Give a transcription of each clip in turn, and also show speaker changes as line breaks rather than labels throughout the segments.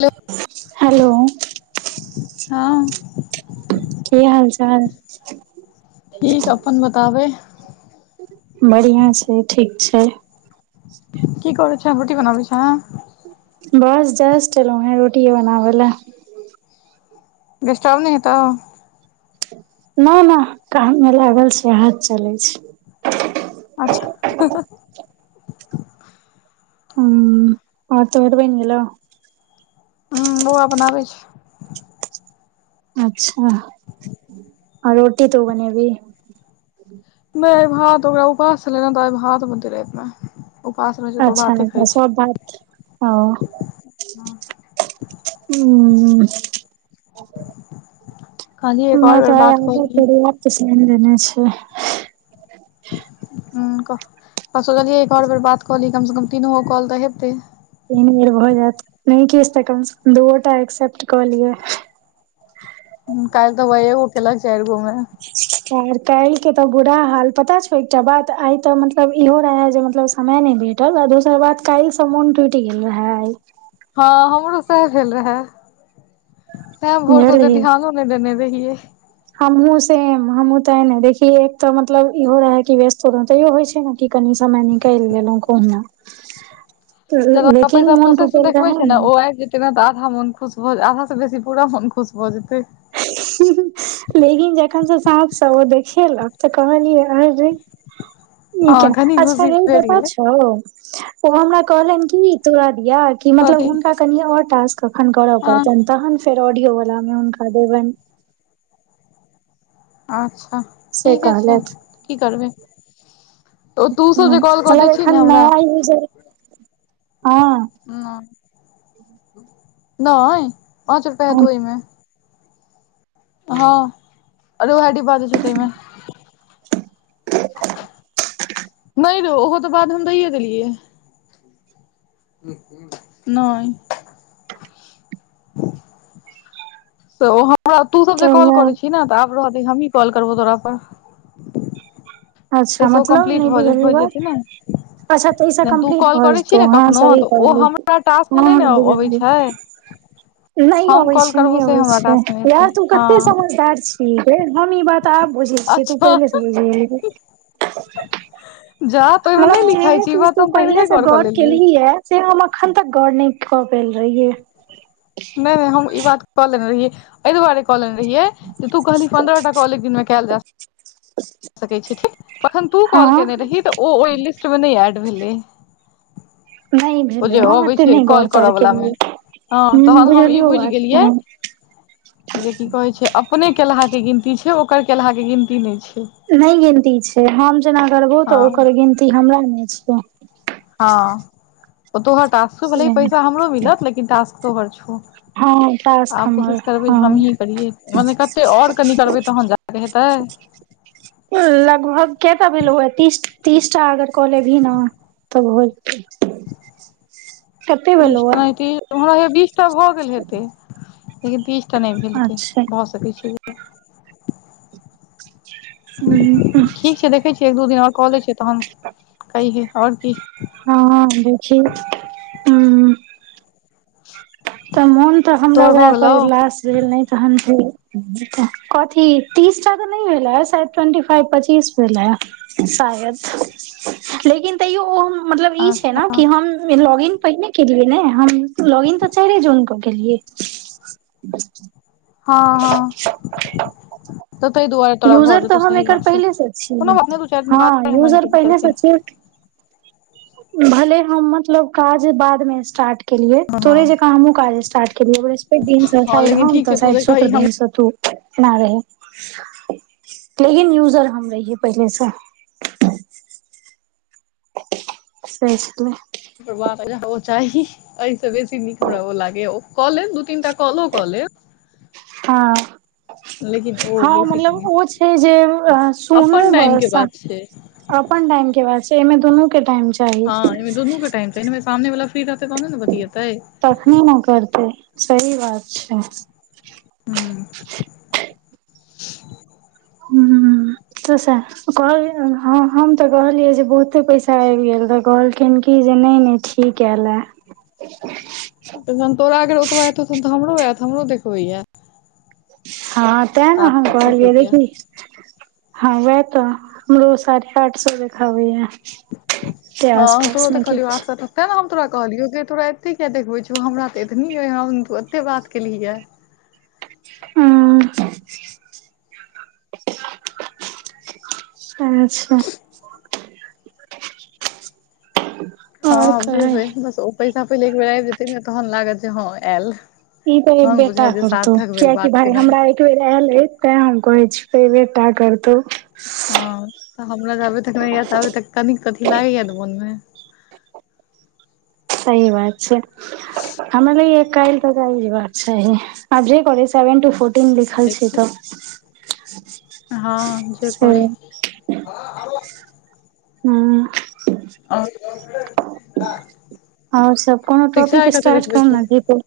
Hello
hello.
हँ।
की हाल चाल छे।
ठीक अपन बताबै।
बढ़िआँ छै ठीक छै।
कि कर छै रोटी बनाबी छ।
बस जस चलू हैं रोटिय बनाबै लए।
डीस्टब नहि हेतऽ।
न न काम मे लागल सह चलै छै।
अच्छा ह ह।
ह आओर तऽ बने गेलेलो।
ह बौआ बनाबै छै।
अच्छा आओ रोटी तु बनेबी।
बस भात ओकरा उपास छलेना तऽ अभ भात बनती रहेतमे।
अच्छा सब बा। हँ ह।
कहलियै एक
हम
आओर बेर
तऽ आ
बात कऽ
आध
ली
पके सा लने छै।
ह सोचलियै एक आओर बेर बात कहली कम से कम तीन गो कॉल तऽ हेतै।
तीन बेर भऽ जायत नहि कि तऽ कम से कम दूोटा एक्सेप्ट कऽ लिय।
कायल् तऽ वहगो केलक चआर।
आर काल्हि के तऽ बुरा हाल पता छौ एकटा बात आइ तऽ मतलब इहो रहे जे मतलब। हमे नहि भेटल आ दोसर बात काल्हि सब मोन टूटि गेल रहे आइ।
हँ हमरो सएह भेल रहे तै भोरस ओते
बुझलही
ध्यानो। नहि देने रहिये।
हमहुँ सेम हमूँ तऽ ने देखी एक तऽ मतलब इहो रह कि व्यस्तो तैयो होइ छै ने। की कनि समय निकल लेलहु कहुना। [unintelligible] लेकिन
पैसा
मोन
प्रोसेस मे
टूटल
देखबे
रहे
छै ने ओ आबि जेत। [unintelligible] तऽ आधा मन खुश भऽ आधा से बेसी पूरा मन खुश भऽ जेतै।
लेकिन जखन से साँझ से ओ देखेल आब तऽ कहलियै अरे। इ
हँ
केना
कनी
अच्छा
खुशी
गै इ
भेट
पता
गेलै
छौ। ओ हमरा कहलनि कि तोरा दिया कि
कथी
मतलब हुनिका कनि आओर टास्क। एखन करय
हँ
पड़तनि तखन फेर ऑडियो वलामे हुनका देबनि।
अच्छा
से
ठीके छै
कहलथि
की करबै। तऽ तू सब
हँ
जे काॅल कऽ दै
मतलब
छीहि
एखन
न हमरा।
नया यूजर हँ
[unintelligible] न नहि पाँच रुपआ
हँ
हेतौ ओहिमे। हँ अरे ओह डिब्बा जे छौ तहिमे।
[inaudible]
नहि रो ओहो तऽ बाद हम दैयए देलियै। नै। [inaudible] तऽ ओ हमरा तू सब जे
तऽ
कॉल
वैह
करै छी ने तऽ आब रहऽ दही हमही कॉल करबौ तोरा पर।
अच्छा
ताहिसँ ओ
मतलब
कम्प्लीट
नहि बुझलीय
भऽ जेतै ने
गप। अच्छा तैसा
तू
कम्प्लीट
कॉल
भ
करै छी
जेतौ
ने
हँ
कखनो
सही
तऽ ओ
कहली
हमरा टास्क मे
हँ
नहि ने अबै
हँ।
छै
नहि
हम
अबै
कॉल
छै
करबौ
नहि
से
अबै
हमरा
छै
टास्क मे एतै
यार तू कते
हँ
समझदार छी। हम इ बात आब बुझै छियै तू पहिले से बुझगेलहि।
जब।
मतलब जे भी चीज तू पहले से गाॅर
लेलियै
केलही या। से हम अखन तक गाॅर नै कऽ पेल रहियै।
नहि नहि हम ई बात क ले रहियै एहि दुआारे क लेने। रहियै जे तू कहली पन्द्रह टा कॉल एक दिन मे कयल जा सकै। सकै छै ठीक तखन तू कॉल
हँ
केने रही तऽ ओहि लिस्ट मे नहि एड भेलै।
नहि
ओ
भेलै
जे
हम
अबै
एते
छै
नहि गौर
काॅल कऽर
तौर
बलामे
केलियै
हँ।
ह
तहन हम ई
बुझलियौ
बुझि
बात
गेलियै।
ह
जे की कहे छै अपने केलहा के गिनती छै ओकर केलहा के गिनती नहि छै।
नहि गिनती छै हम जेना गबो तऽ
हँ
ओकर गिनती हमरा नहि छिय।
हँ ओ तोहर टास्क
से
छौ पैसा हमरो मिलत लेकिन टास्क तोरर छौ।
हँ टास्क
आब
हमर
कोशिश करबै
हँ
हमही करियए मने कत्ते और कनि करबै तहन जा। हेतै।
लगभग केऽ टा भेलौए तीस-तीस टा अगर कऽ लेबही न। तब भऽ जेतौ।
तीस तऽ हमरा हौयया बीसटा भऽ गेल हेतै। लेकिन तीस टा नहि भेल हेतै
अच्छा
भ सकै छै।
हूँ।
ठीक छै देखैय छियै, एक-दू दिन और कऽ लै छीयै तहन।
[unintelligible]
कैहीयै आओर की।
हँऽ देखही हूँ। तऽ मोन तऽ हमरा
तोहर भऽ
वैह पर
गेलौ
उल्लास भेल ने। तहन फेर कथी, तीस टा के नहि भेलए ट्वेंटी फाइव पच्चीस भेलैए। शायद, लेकिन तैयो ओ हम। मतलब ई छै
अच्छा
ने कि हम लॉगिन पहिने केलियै ने हम लॉगिन तऽ। चाइरे जून कऽ केलियए।
हँ हँ तऽ तहि दुआरे। तोरा भऽ
यूजर
जेतौ
तऽ हम
सही
एकर
बात छै
पहिले से
कोनो
छीयै,
बात नहि दू चारि दिन
हँ
बादे हमर
यूजर
हेतै तऽ
पहिले से
चलतै
छीयै। भले हम मतलब काज बाद में स्टार्ट। केलियै,
हँ
तोरे जका हमहू काज स्टार्ट केलियै ब्रहस्पति दिन से
हँ
शायद
लेकिन
हम
ठीक
त
छै तू
शायद
जे
शुक्र
कही हम
दिन से तू। ना रहै, तऽ इ यूजर हम रहियै पहिलेसँ। [unintelligible]
ओ चाही। एहिसँ बेसी नीक हमरा ओ लागैय, ओ कऽ लेब दू-तीनटा कॉलो कऽ लेब।
हँ।
लेकिन ओ
हँ
बेसी कनी
मतलब ओ छै जे सुनू
अपन टाइम के बात
ब।
छै
अपन टाइम के बात छै, एहिमें दुनू के टाइम चाही।
तइने सामने वला फ्री रहै तहने ने बतियेतै।
तखनी न करतै सही बात छै।
हूँ [inaudible]
तसा। कहलियै हँ हम तऽ कहलियै जे बहुते पैसा आबि गेल तऽ कहलखिन कि जे नहि-नहि ठी। क ऐल हे।
तखन तोरा अगर ओतबा एतौ तखन तऽ हमरो आयत हमरो देखबइयै।
हँ तै न
सात
हम
सए एकसठि
कहलियै
रुपया
देखी। हँ वएह तऽ हमरो साढ़े आठ सौ देखाबैये।
हाँ तोरो देखालियो
किछ
आठ सए त। तेँ ने हम तोरा कहलियौ जे तोरा एते किया देखबै छौ, हमरा तऽ एतनी अइ हम त एते बात केली हऽ।
हम्म। अच्छा।
[inaudible]
और
हँ, जे
कहै
होय बस ओ पैसा पहिले एकबेर आबि जेतै ने तहन लागत जे हँ आयल।
ई तऽ
हम
एबेटा
बुझाय जे
करतौ
सार्थक भेल
कियाकि
बात
भाय
केनाइ
हमरा। एक बेर ऐयल अइ, तें हम कहै छीयौ ऐबेे टा करतौ।
हँ। तऽ हमरा जाबे तक नहि ऐत ताबे तक। कनिक कथी लागैया तऽ मोन में।
सही बात छै। हमरा लगइये काइल तक आइब जेबाक चाही आ जे करै सेवेन टू फोर्थ। किन लिखल छी
देखि
तऽ।
हँ जे करै।
[inaudible] हूं।
[unintelligible]
आओर सब कोनो
शिक्षा
टॉपिक
आइ कते
स्टार्ट
देखबै
कर
छौ
न गे तु।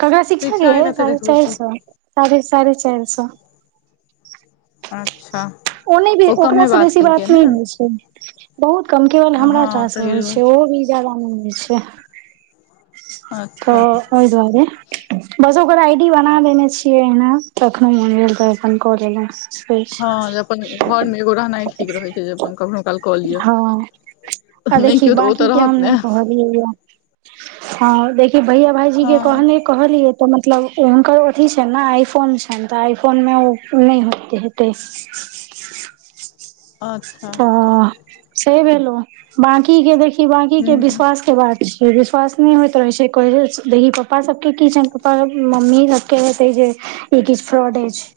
कगरा शिक्षा गे
आइ कते
साढ़े
देखबै
चारि
छौ
सऽ साढ़े साढ़े चारि सऽ।
अच्छा।
ओ नहि गे
कमे
ओकरासँ बेसी
केलकै
बात
ने
नहि होइ छै। बहुत कम केवल हमरा टा
हँ
सऽ
तऽ
होइ छै ओ भी। ज्यदा नइ होइ छै, तऽ
अच्छा
ओहि दुआरे। बस ओकर आई डी बना देने छियै ओहिना, कखनो मन भेल तऽ अपन कऽ लेलौं।
हँ
[unintelligible]
जे अपन घर में एगो रहनाइ ठीक रहे छै, जे अपन कखनो- काल कऽ लियअ।
हँ आ
नहि
देखी
कियो तऽ ओ
बाकी
तऽ
के हम
रहत
नहि
ने।
हँ कहलियै देखि भैया-भइजी के
हँ
कहने। कहलियै तऽ मतलब हुनकर अथी छनि ने आइ फोन छनि तऽ आइ फोन में ओ नहि होत, हेतै।
[inaudible] अच्छा
ओ सही भेलो बाँकी के देख। बाँकी के
हूँ
विश्वास के बात छै। विश्वास नहि होइत रहै छै, पप्पा सभके की छनि पप्पा- मम्मी सभके हेतै जे। ई किछ फ्रॉड अछि,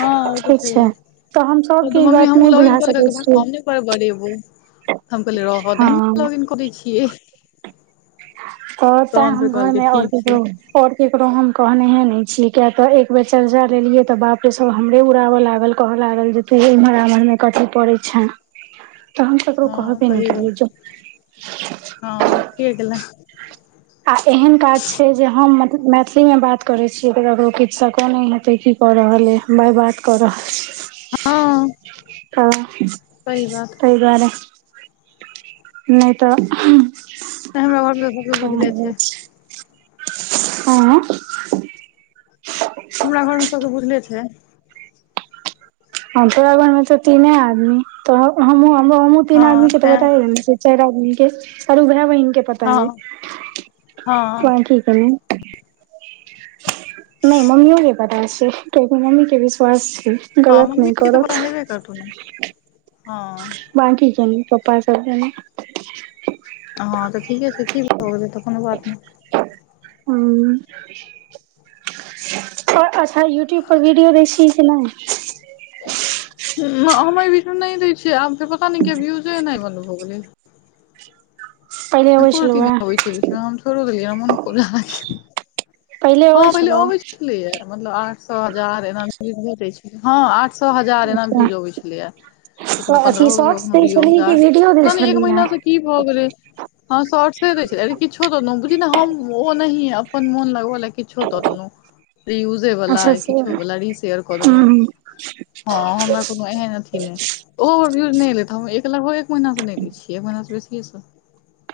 हँ ओ तऽ
छै
छैहे
तऽ हम सबके ई बात। नहि बुझा सकै छियै।
बरबरेबो, हम कहलिए रहा दिहिन
हँ
ब्लोगिंग करै छिये।
आओर तै हम घर
कहलकै
में आओर
ठीक छै
ककरो। आओर केकरो हम कहनेहे नहि छियै, किया तऽ एक बेर चर्चा लेलियै तऽ बाप रे सभ हमरे उड़ाबऽ लागल। कहऽ लागल जे तुहे इम्हर-आम्हर में कथि पड़ै छै।
[inaudible]
तऽ हम ककरो
हँ
कहबे नहि
सही
केलिए
बात
जो।
हँ ठिके केलें।
आ एहन काज छै, जे हम मैथिली में बात करै छियै तऽ ककरो किछ सको नहि हेतै कि। कऽ रहले अइ, भाइ बात कऽ रहल छी।
हँ।
हं
सही बात
ताहि दुआरे। नहि तऽ
नहि हमरा घरमे तऽ सबके बुझले छै
[unintelligible] हाँ।
हमरा घर में सबके बुझले छै।
हँ, तोरा घर में तऽ तीने आदमी, तऽ हमहूँ तीन
हँ
आदमी के तऽ
तैं
बताये देने छिये। चाइर आदमी के, चारु भाइ-बहिन के पता
हँ
अय।
हँ
नहि मम्मीओ के पता छै, कियाकि मम्मी के विश्वास छै। गलत नहि करत।
[unintelligible] हां।
बाकी के नै, पप्पा सब के नै।
हां तऽ ठीके छै कि भऽ गेले त कुनू बात नै।
हुं। और अच्छा यूट्यूब पर वीडियो दे छी की नै।
उम्म म हम ए बीच मे नै दै छियै आब ते पता नै कियाए व्यूजे ऐनाय बन्द भऽ गेले।
पहिले अबै
एको
छलौ
रति नै
हे
आबै छै बीच मे हम छोड़ो देलियै [unintelligible] हां पहिले अबै छलैया मतलब आठ सौ हजार एना कऽ के व्यूज जाय छलै हां आठ सौ हजार एना
अच्छा
भ्यूज आबै छलैया। कखनो
तऽ अथी
पन्द्रहो सौ,
शॉर्ट्स
कखनो
दै
दुइओ
छलही कि
हजार
वीडियो दै
पता नै एक
छलही हे
महीना से की भऽ गेलै। हां शॉर्ट्से दै छै अरे किछो देलो बूझि न हम ओनैहिये अपन मोन लगबा लेल किछो दऽ देलो रियूज दे बला
अच्छा
या
से
किछो
हूं
बला, रीशेयर कऽ देलो,
हूं
हां हमरा कु कुनु एहन अथी नै ओहो भ्यूज नै एले त हम लगभग एक महीना से नै दै छियै, एक महीना से बेसिये से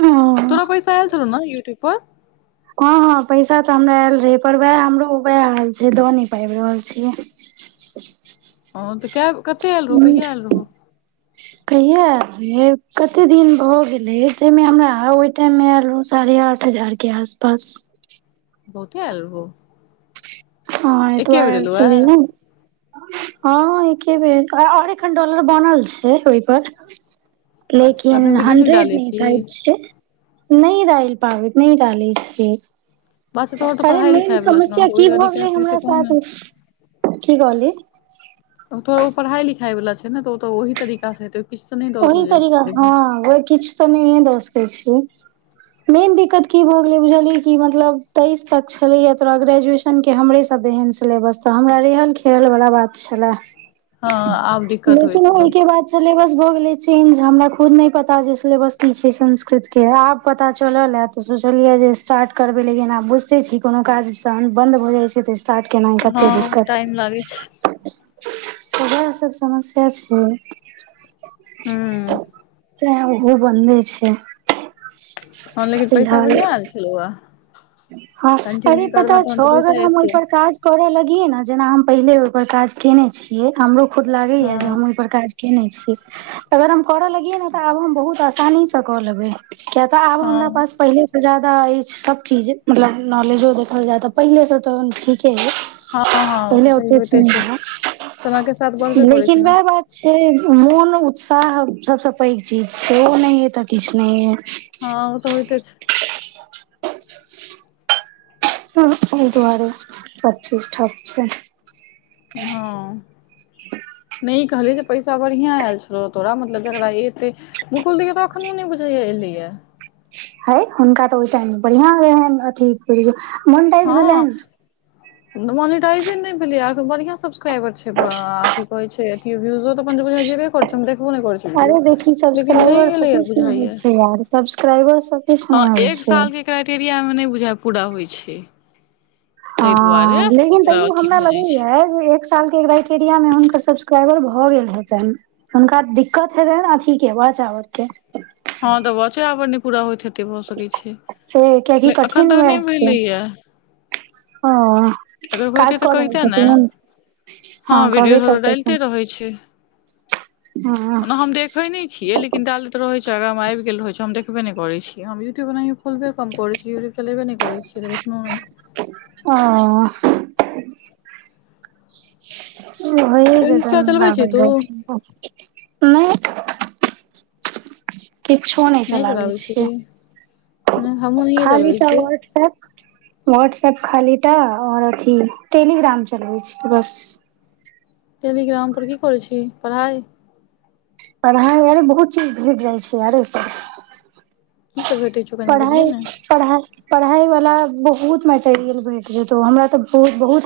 ओ
तोरा पैसा आएल छलौ ने यूट्यूब पर।
हां-हां पैसा तऽ हमरा आएल रहै, पर वाएह हमरो वाएह हाल छै द नै पाएब रहल छियै।
हां तऽ काए कते आएल रहो, कहिया आएल रहो।
कहिया आएल रहै कते दिन भऽ गेलै तै मे हमरा ओय टाइम मे आएल रहौ साढ़े आठ हजार के आसपास।
बहुते आएल रहौ।
हाँ एतबा
एके बेर
आएल
एलहुँ ए
छलै नै। हां एकेबेेर आ आर एखन डॉलर बनल छै ओय पर।
अच्छा
लेकिन
एखन वीडियो नहि
हंड्रेड
डालै
नै
छी
सायद छै। नै डाएल पाबै, नै डालै छिये।
बात छै तोहर तऽ
अरे
पढ़ाइ
मेन
लिखाइ वला छलौ
समस्या
तऽ
की
ओहि
भऽ गेलै
तरीकासँ हेतै
हमरा
तहन
साथ,
ने
की कहली।
औ तोहर ओ पढ़ाय-लिखाय वला छै ने तऽ ओ ते ओहि तरीका से हेतै। किछु तऽ नहि दऽ
ओहि तरीका
देलकै
हां और किछ त नहिये द सकै छी। मेन दिक्कत की भ गेलै बुझली कि मतलब तेइस तक छलैया तोरा ग्रेजुएश न के हमरे सब जेहन सिलेबस त हमरा रेहल-खेहल बला बात छला।
हां आब दिक्कत होएत हेतौ।
बाद सिलेबस भ गेल लै चेंज हमरा खुद नै पता छै सिलेबस की छै संस्कृत के, आब पता चलल ऐ। त सोचलियै जे स्टार्ट करबै, लेकिन आब बुझते छी कोनो काज जहन बन्द भ जाय छै ते स्टार्ट केना मे
हँ
कते दिक्कत
टाइम लागै छै
उहाए सब समस्या छै।
हूँ
तै उहो बन्दे छै।
हां लेकिन पैसा बढ़ियां आएल छलु अए।
हां अरे पता छौ अगर हम ओय
एतौ
पर काज करा लगियै नै जेना हम पहिले ओय पर काज केने छियै, हमरो खुद
हँ
लागैया जे हम ओय पर काज केने छी, अगर हम करा लगियै नै त आब हम बहुत आसानी स क लेबै। कियाए ते आब हमरा
हँ
पास पहिले से जादा एछ सब चीज मतलब नॉलेजो देखल जाय त पहिले से तहन ठीके ऐ।
हँ हँ ओ तऽ
पहिले
सही
ओते चीज
होइते
नै
छै
रेहाए
समय के साथ बढ़बे करै छै
लेकिन
ने
वाएह बात छै, मोन उत्साह सबसे पैग चीज छै, ओनैये ते किछ नै या।
हँ ओ त होइते छै।
हँ अहि दुआरे सब चीज ठप छै।
हँ नै कह। जे पैसा बढ़ियां आयल छलौ तोरा मतलब गरबा एते। मुकुल दी के त एखनो नै बुझैए एलैए।
है हुनका त ओहि टाइम बढ़ियां रहनि अथी पिरिओ मोन्टाइज भेलैन।
मोनीटाइजे नै भेलैया आ त बढ़ियां सब्क्राइबर छै ब अ की कहै छै। विडिओ त अपन देबे अरय छथी बुझाइया हम देखबे नै करै छी।
अरे देखी सब्सक्राइबर सं किछ नै होइ
बुझाइये
छै आर सब्सक्राइबर सब। किछु
हँ
नहि होइ
एक
छै
साल के क्राइटेरियामे नै बुझाइया पूरा होइ छै। तै दुआरे
हँ लेकिन
ओकरा
तैयो
ओथी
हमरा
भ जाइत छै।
लगैया एक साल के क्राइटेरिया मे हुनका सब्स्क्राइबर भ गेल हेतनि। हुनका दिक्कत हेतनि अथी के वाच आवर के।
ह त वाचे आबर नै पूरा होइत हेतै भ सकै छै
से कियाकि
एखन तक नै भेलैया।
हंअं।
अगर होइतै त कहिते ने हं
हँ
वीडियो
कहबे
सभ त डालिते
करतथिन
रहै छै।
हँ
ओना हम देखै नै छियै लेकि। डालैत रहै छै आगाँमे आबि गेल रहै छै हम देखबे नै करै छिअइ हम यूट्यूब ओनाही खोलबे कम करैत छी यूट्यूब चलेबे नै करै छी। से त देखलौएं।
ओअ। ओ भैए
इंस्टा
जेतनि
चलबै छी
लागल
तू
रहथिन त। नै किछो नै
नहि
चलाबै
छी
छियै।
हमहुँ नहिये चलबै
खालीटा
छियै
वॉट्सऐप। वाट्सएप खाली टा आओर अथी टेलीग्राम चलबै छी बस।
टेलीग्राम पर की करै छी पढ़ाइ।
पढ़ाइ आरे बहुत चीज भेट जाइ छै आरे।
की सब भेटै छौ कनि
पढ़ाइ।
बुझियौ ने
पढ़ाइ पढ़ाई वला बहुत मेट भेट जेतौ हमरा त ब बहुत।